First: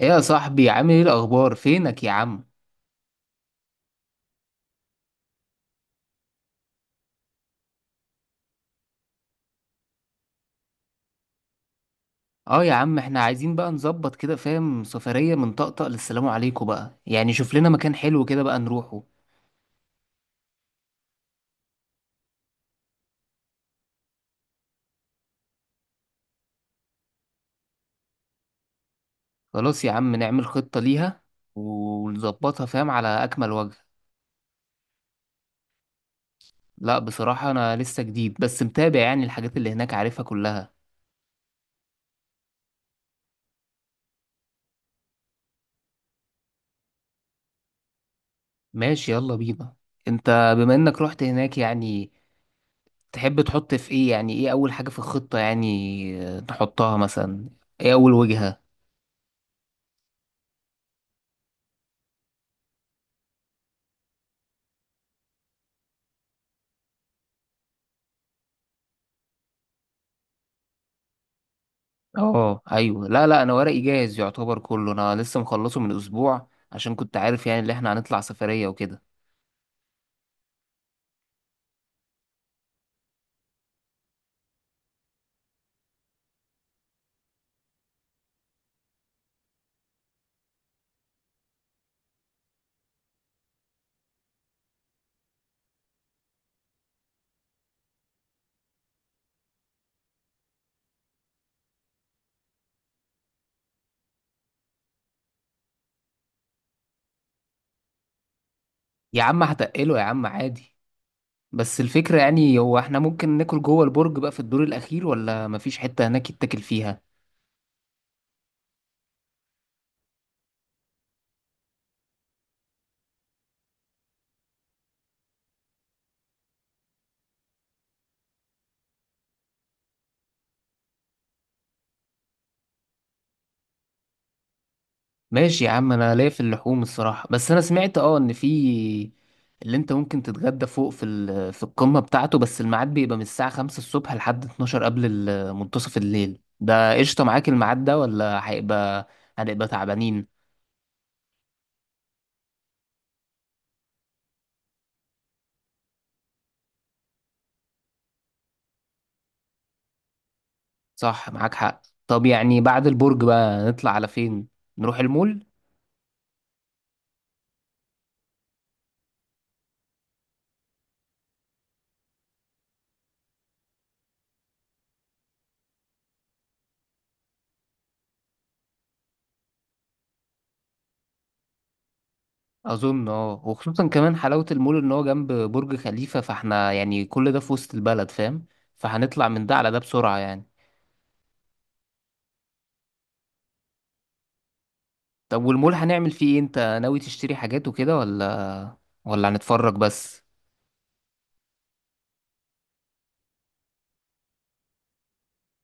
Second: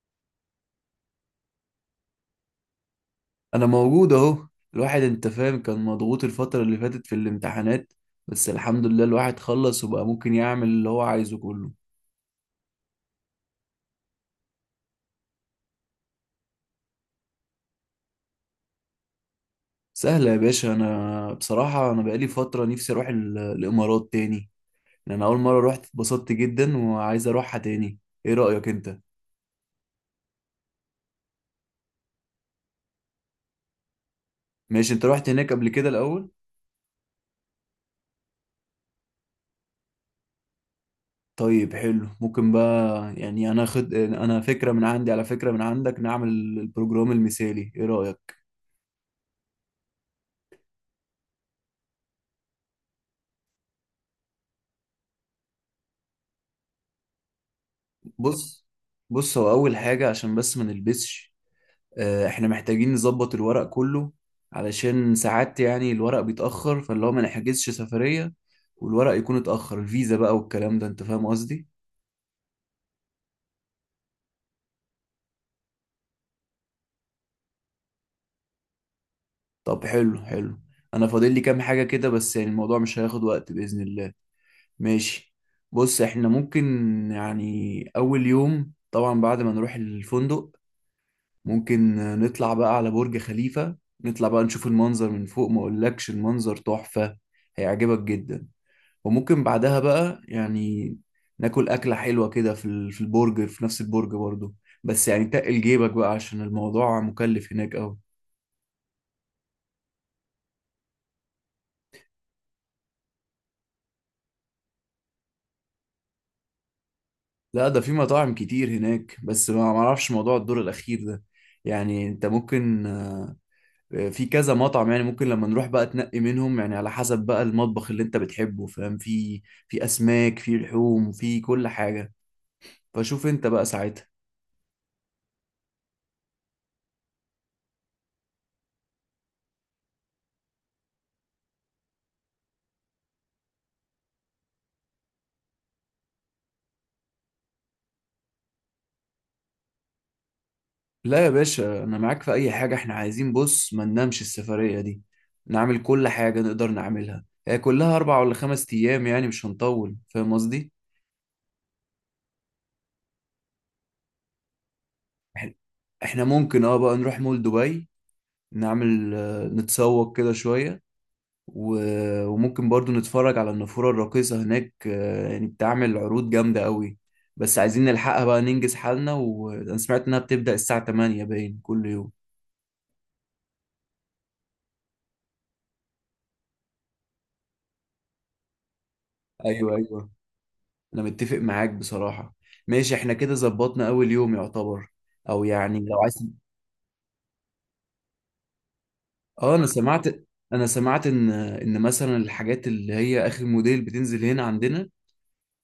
ايه يا صاحبي، عامل ايه؟ الاخبار؟ فينك يا عم؟ انا موجود اهو. الواحد انت فاهم كان مضغوط الفترة اللي فاتت في الامتحانات، بس الحمد لله الواحد خلص وبقى ممكن يعمل اللي هو عايزه كله. اه يا عم احنا عايزين بقى نظبط كده، فاهم؟ سفرية من طقطق للسلام عليكم بقى، يعني شوف لنا مكان حلو كده بقى نروحه. سهلة يا باشا، انا بصراحة انا بقالي فترة نفسي اروح الامارات تاني، لأن انا اول مرة رحت اتبسطت جدا وعايز اروحها تاني. ايه رأيك انت؟ خلاص يا عم نعمل خطة ليها ونظبطها، فاهم، على اكمل وجه. ماشي، انت رحت هناك قبل كده الاول؟ لا بصراحة انا لسه جديد، بس متابع يعني الحاجات اللي هناك، عارفها كلها. طيب حلو، ممكن بقى يعني انا خد انا فكرة من عندي، على فكرة من عندك، نعمل البروجرام المثالي، ايه رأيك؟ ماشي يلا بينا. انت بما انك رحت هناك يعني، تحب تحط في ايه؟ يعني ايه اول حاجة في الخطة يعني؟ نحطها مثلا. ايه اول وجهة؟ بص بص، هو اول حاجة عشان بس ما نلبسش، احنا محتاجين نظبط الورق كله، علشان ساعات يعني الورق بيتأخر، فاللي هو ما نحجزش سفرية والورق يكون اتأخر الفيزا بقى والكلام ده، انت فاهم قصدي. اه ايوه، لا لا، انا ورقي جاهز يعتبر كله، انا لسه مخلصه من اسبوع عشان كنت عارف يعني اللي احنا هنطلع سفرية وكده. طب حلو حلو، انا فاضل لي كام حاجة كده، بس يعني الموضوع مش هياخد وقت بإذن الله. ماشي، بص احنا ممكن يعني اول يوم طبعا بعد ما نروح الفندق، ممكن نطلع بقى على برج خليفة، نطلع بقى نشوف المنظر من فوق، ما اقولكش المنظر تحفة، هيعجبك جدا. وممكن بعدها بقى يعني ناكل أكلة حلوة كده في البرج، في نفس البرج برضو، بس يعني تقل جيبك بقى عشان الموضوع مكلف هناك أوي. يا عم هتقله يا عم، عادي. بس الفكرة يعني هو احنا ممكن ناكل جوه البرج بقى في الدور الاخير، ولا مفيش حتة هناك يتاكل فيها؟ لا ده في مطاعم كتير هناك، بس ما معرفش موضوع الدور الأخير ده، يعني انت ممكن في كذا مطعم، يعني ممكن لما نروح بقى تنقي منهم يعني على حسب بقى المطبخ اللي انت بتحبه، فاهم؟ في أسماك، في لحوم، في كل حاجة، فشوف انت بقى ساعتها. ماشي يا عم، انا ليا في اللحوم الصراحة، بس انا سمعت اه ان في اللي انت ممكن تتغدى فوق، في في القمة بتاعته بس الميعاد بيبقى من الساعة 5 الصبح لحد 12 قبل منتصف الليل. ده قشطة معاك الميعاد ده ولا هيبقى هنبقى تعبانين؟ لا يا باشا، انا معاك في اي حاجه، احنا عايزين بص ما ننامش السفريه دي، نعمل كل حاجه نقدر نعملها. هي كلها اربع ولا خمس ايام، يعني مش هنطول، فاهم قصدي. صح معاك حق. طب يعني بعد البرج بقى نطلع على فين؟ نروح المول؟ إح- احنا ممكن اه بقى نروح مول دبي، نعمل نتسوق كده شويه، وممكن برضو نتفرج على النافوره الراقصه هناك. يعني بتعمل عروض جامده قوي، بس عايزين نلحقها بقى ننجز حالنا، وانا سمعت انها بتبدا الساعه 8 باين كل يوم. اظن اه، وخصوصا كمان حلاوة المول ان هو جنب برج خليفة، فاحنا يعني كل ده في وسط البلد، فاهم؟ فهنطلع من ده على ايوه ده ايوه، بسرعة يعني. انا متفق معاك بصراحة. ماشي، احنا كده ظبطنا اول يوم يعتبر. طب او والمول يعني لو هنعمل عايز، فيه ايه؟ انت ناوي تشتري حاجات وكده ولا ولا اه انا هنتفرج بس؟ سمعت، ان مثلا الحاجات اللي هي اخر موديل بتنزل هنا عندنا،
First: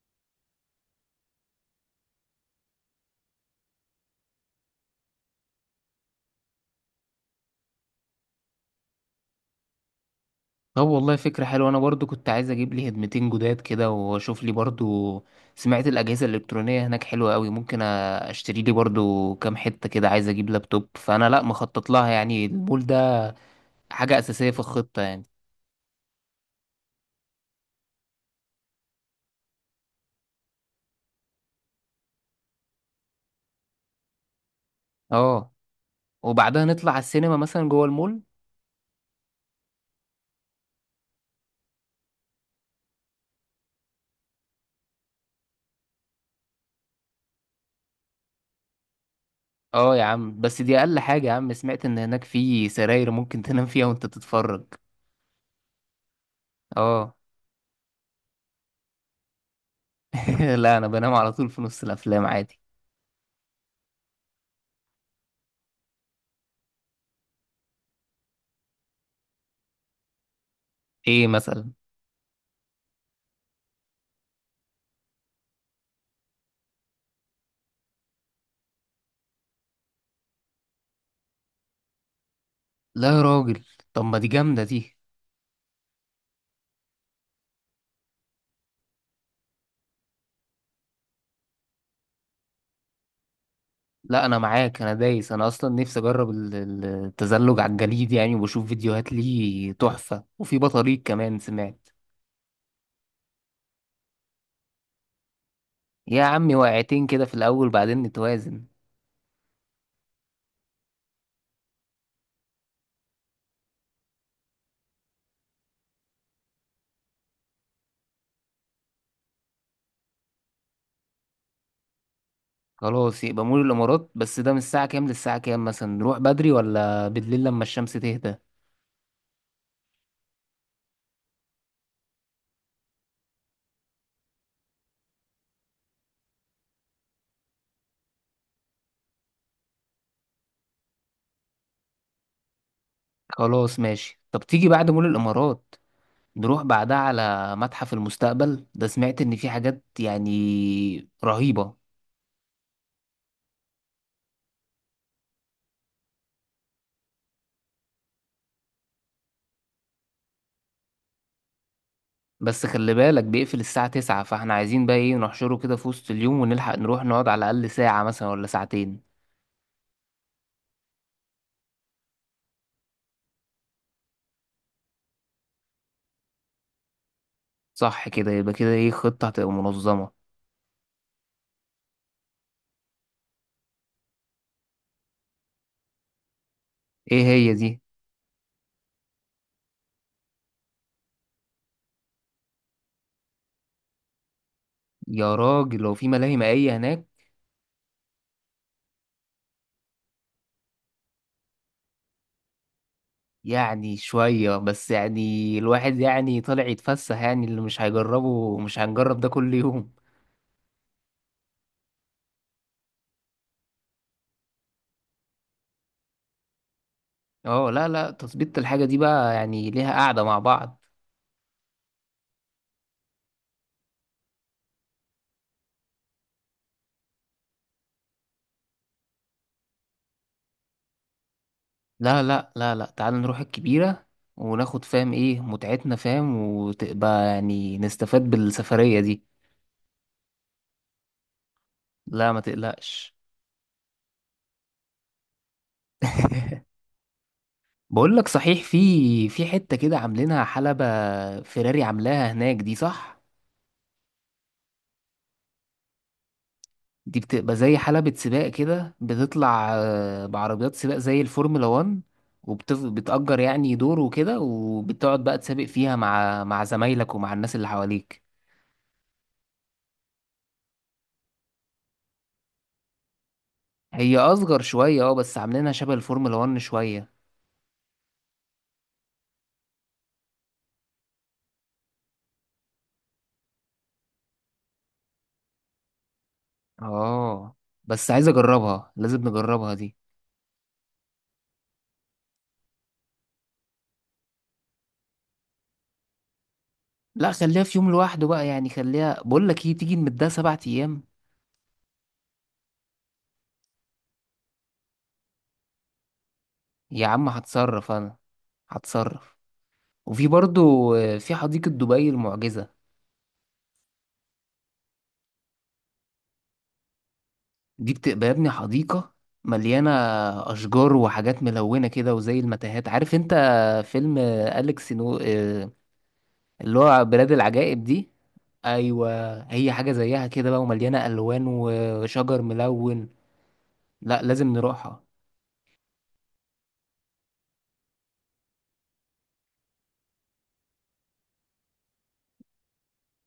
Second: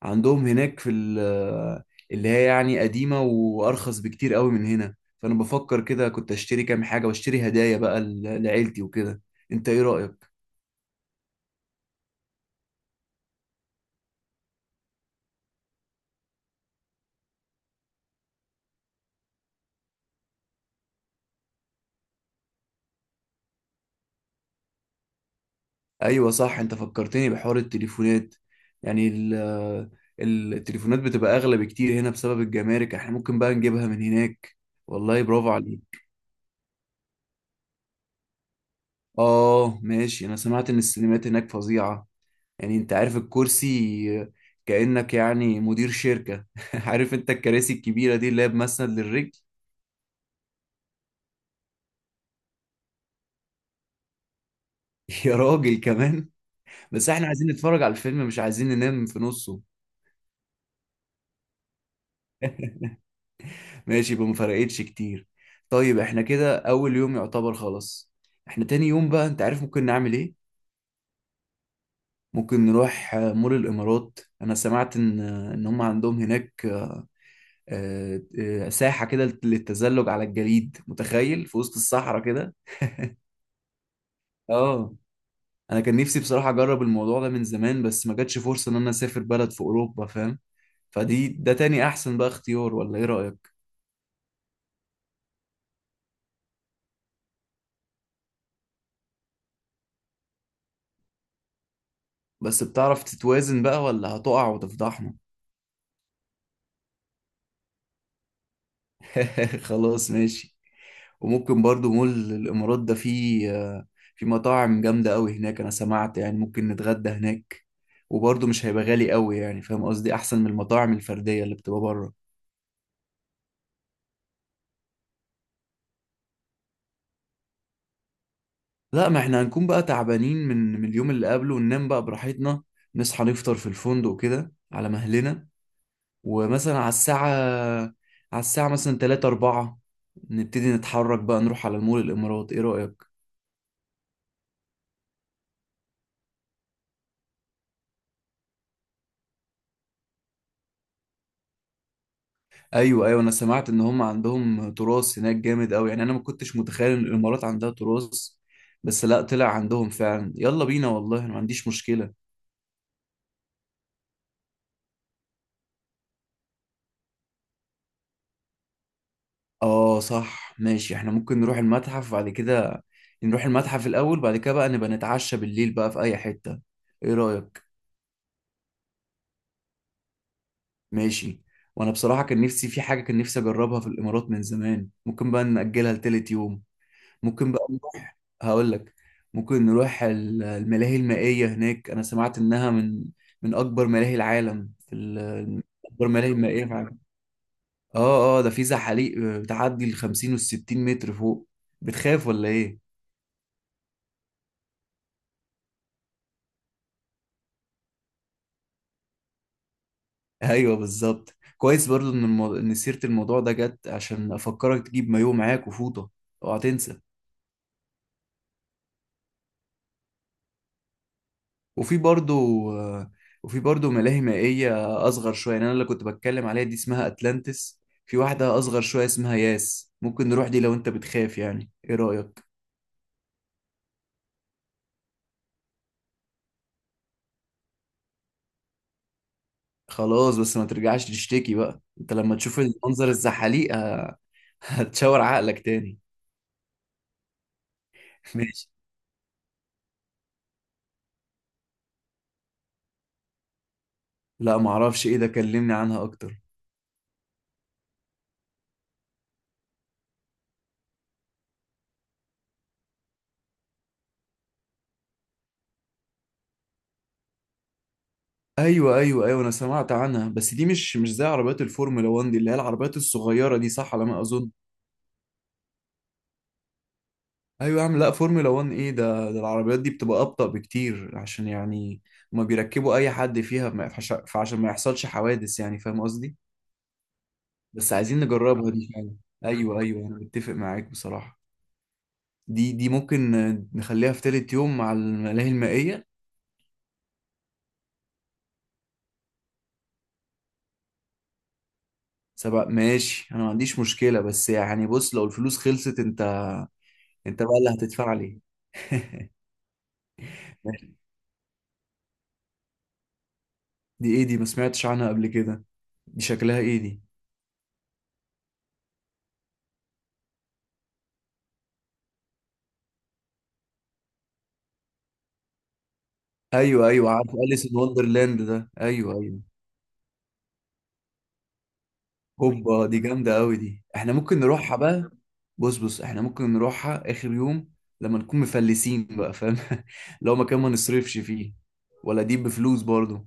عندهم هناك اللي هي يعني قديمة وارخص بكتير قوي من هنا، فانا بفكر كده كنت اشتري كام حاجة واشتري هدايا بقى لعيلتي وكده. انت ايه رأيك؟ طب والله فكرة حلوة، أنا برضو كنت عايز أجيب لي هدمتين جداد كده وأشوف لي برضو. سمعت الأجهزة الإلكترونية هناك حلوة أوي، ممكن أشتري لي برضو كام حتة كده، عايز أجيب لابتوب، فأنا لأ مخطط لها يعني، المول ده حاجة أساسية في الخطة يعني. ايوه صح، انت فكرتني بحوار التليفونات، يعني ال التليفونات بتبقى اغلى بكتير هنا بسبب الجمارك، احنا ممكن بقى نجيبها من هناك. والله برافو أه، عليك. وبعدها نطلع على السينما مثلا جوه المول. اه ماشي، انا سمعت ان السينمات هناك فظيعة، يعني انت عارف الكرسي كأنك يعني مدير شركة عارف انت الكراسي الكبيرة دي اللي هي بمسند للرجل. أه يا عم بس دي أقل حاجة يا عم، سمعت إن هناك في سراير ممكن تنام فيها وأنت تتفرج. يا راجل كمان، بس أه. احنا عايزين نتفرج على الفيلم، مش عايزين ننام في نصه. لا أنا بنام على طول في نص الأفلام عادي. ماشي، يبقى ما فرقتش كتير. طيب احنا كده اول يوم يعتبر خلاص، احنا تاني يوم بقى انت عارف ممكن نعمل ايه؟ إيه مثلا؟ ممكن نروح مول الامارات، انا سمعت ان هم عندهم هناك ساحة كده للتزلج على الجليد، متخيل في وسط الصحراء كده. لا يا راجل، طب ما دي جامدة دي. اه انا كان نفسي بصراحة اجرب الموضوع ده من زمان، بس ما جاتش فرصة ان انا اسافر بلد في اوروبا، فاهم؟ فدي ده تاني احسن بقى اختيار، ولا ايه رأيك؟ لا انا معاك، انا دايس، انا اصلا نفسي اجرب التزلج على الجليد يعني، وبشوف فيديوهات ليه تحفة، وفي بطاريق كمان سمعت. بس بتعرف تتوازن بقى، ولا هتقع وتفضحنا؟ يا عمي، وقعتين كده في الاول بعدين نتوازن. خلاص ماشي. وممكن برضو مول الإمارات ده فيه في مطاعم جامدة أوي هناك، أنا سمعت، يعني ممكن نتغدى هناك، وبرضو مش هيبقى غالي أوي، يعني فاهم قصدي، أحسن من المطاعم الفردية اللي بتبقى بره. خلاص يبقى مول الامارات. بس ده من الساعة كام للساعة كام؟ مثلا نروح بدري ولا بالليل لما الشمس تهدى؟ لا ما احنا هنكون بقى تعبانين من اليوم اللي قبله، وننام بقى براحتنا، نصحى نفطر في الفندق كده على مهلنا، ومثلا على الساعة، مثلا 3 4 نبتدي نتحرك بقى، نروح على المول الإمارات، إيه رأيك؟ خلاص ماشي. طب تيجي بعد مول الامارات نروح بعدها على متحف المستقبل، ده سمعت ان في حاجات يعني رهيبة. ايوه ايوه، انا سمعت ان هم عندهم تراث هناك جامد قوي، يعني انا ما كنتش متخيل ان الامارات عندها تراث، بس لا طلع عندهم فعلا، يلا بينا، والله انا ما عنديش مشكلة. بس خلي بالك بيقفل الساعة تسعة، فاحنا عايزين بقى ايه، نحشره كده في وسط اليوم ونلحق نروح نقعد على الأقل ساعة مثلا ولا ساعتين. اه صح ماشي، احنا ممكن نروح المتحف بعد كده، نروح المتحف الاول بعد كده بقى نبقى نتعشى بالليل بقى في اي حتة، ايه رأيك؟ صح كده يبقى كده، ايه، خطة هتبقى منظمة. ماشي. وانا بصراحة كان نفسي في حاجة، كان نفسي اجربها في الامارات من زمان، ممكن بقى نأجلها لتالت يوم. ايه ممكن هي بقى دي؟ نروح، هقول لك، ممكن نروح الملاهي المائية هناك، أنا سمعت إنها من أكبر ملاهي العالم، يا راجل لو أكبر في ملاهي ملاهي مائية في مائية العالم. هناك. ده في زحاليق بتعدي ال 50 وال 60 متر فوق، بتخاف ولا إيه؟ يعني شوية، بس يعني الواحد يعني طالع يتفسح، يعني اللي مش هيجربه، مش هنجرب ده كل يوم. أيوه بالظبط، كويس برضو إن سيرة الموضوع ده جت عشان أفكرك تجيب مايوه معاك وفوطة، أوعى تنسى. اه لا لا، تظبيط الحاجة دي بقى يعني ليها قعدة مع بعض. وفي برضو وفي برضو ملاهي مائية أصغر شوية، يعني أنا اللي كنت بتكلم عليها دي اسمها أتلانتس، في واحدة أصغر شوية اسمها ياس، ممكن نروح دي لو أنت بتخاف، يعني إيه لا رأيك؟ لا لا لا، تعال نروح الكبيرة، وناخد فاهم ايه متعتنا، فاهم، وتبقى يعني نستفاد بالسفرية دي. خلاص، بس ما ترجعش تشتكي بقى أنت لا لما ما تشوف المنظر تقلقش. الزحاليق هتشاور عقلك تاني. بقول لك صحيح، ماشي. في حتة كده عاملينها حلبة فيراري، عاملاها هناك دي، صح؟ لا معرفش إيه ده، كلمني عنها أكتر. دي بتبقى زي حلبة سباق كده، بتطلع بعربيات سباق زي الفورمولا 1، وبتأجر يعني دور وكده، وبتقعد بقى تسابق فيها مع زمايلك ومع الناس اللي حواليك. أيوة أيوة أيوة، أنا سمعت عنها، بس دي مش زي عربيات الفورمولا 1، دي اللي هي العربيات الصغيرة دي، صح على هي ما أظن؟ أصغر شوية اه، بس عاملينها شبه الفورمولا 1 شوية. ايوه يا عم، لا فورمولا 1 ايه، ده العربيات دي بتبقى ابطأ بكتير، عشان يعني ما بيركبوا اي حد فيها، ما يفحش- فعشان ما يحصلش حوادث، يعني فاهم قصدي. اه بس بس عايزين عايز نجربها دي اجربها، فعلا. لازم نجربها ايوه دي. ايوه، انا متفق معاك بصراحة. دي ممكن نخليها في تالت يوم مع الملاهي المائية. لا خليها في يوم لوحده بقى، يعني خليها، بقول لك ايه، تيجي نمدها سبع ايام. سبق ماشي، انا ما عنديش مشكلة، بس يعني بص لو الفلوس خلصت انت، يا عم انت بقى اللي هتصرف هتدفع انا، لي. هتصرف. وفي برضو في حديقة دبي المعجزة. دي ايه دي؟ ما سمعتش عنها قبل كده، دي شكلها ايه دي؟ دي بتبقى يا ابني حديقة مليانة أشجار وحاجات ملونة كده، وزي المتاهات، عارف انت فيلم أليكس نو اللي ايوه هو ايوه بلاد عارف، أليس ان العجائب دي. وندرلاند ده، أيوة، ايوه ايوه. هي حاجة زيها كده بقى، ومليانة ألوان وشجر هوبا، دي ملون. جامدة أوي دي، احنا لا ممكن لازم نروحها نروحها. بقى. بص بص، احنا ممكن نروحها آخر يوم، لما نكون مفلسين بقى فاهم لو مكان ما نصرفش فيه، ولا دي بفلوس برضو؟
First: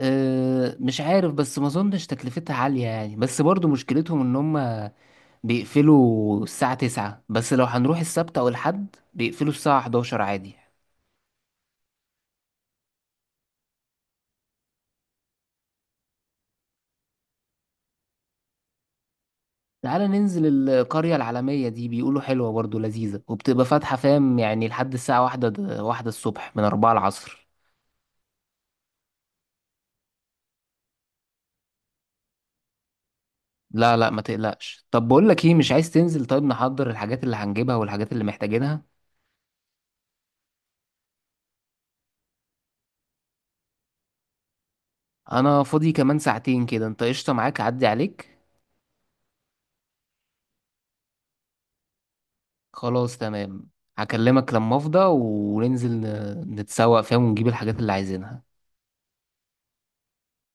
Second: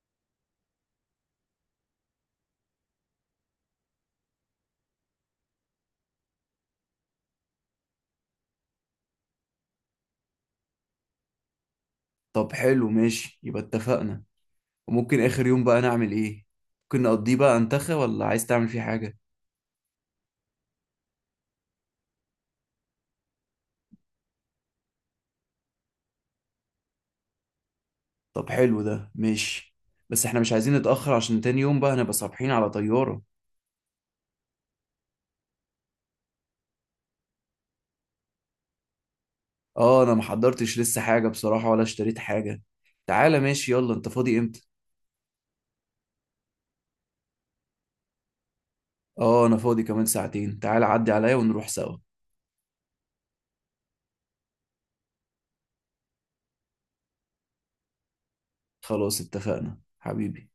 أه مش عارف، بس ما اظنش تكلفتها عالية يعني، بس برضو مشكلتهم ان هم بيقفلوا الساعة 9، بس لو هنروح السبت او الحد بيقفلوا الساعة 11 عادي. طب حلو ماشي، يبقى اتفقنا. وممكن آخر يوم بقى نعمل ايه؟ ممكن نقضيه بقى انتخى، ولا عايز تعمل فيه حاجة؟ تعالى ننزل القرية العالمية، دي بيقولوا حلوة برضو، لذيذة، وبتبقى فاتحة فاهم يعني لحد الساعة واحدة واحدة الصبح من أربعة العصر. طب حلو ده ماشي، بس احنا مش عايزين نتأخر عشان تاني يوم بقى هنبقى صابحين على طيارة. لا لا ما تقلقش. طب بقول لك ايه، مش عايز تنزل طيب نحضر الحاجات اللي هنجيبها والحاجات اللي محتاجينها. اه انا محضرتش لسه حاجة بصراحة ولا اشتريت حاجة، تعالى ماشي يلا، انت فاضي امتى؟ انا فاضي كمان ساعتين كده، انت قشطة معاك اعدي عليك؟ اه انا فاضي كمان ساعتين، تعال عدي عليا ونروح سوا. خلاص تمام. هكلمك لما افضى وننزل نتسوق فيها ونجيب الحاجات اللي عايزينها. خلاص اتفقنا حبيبي.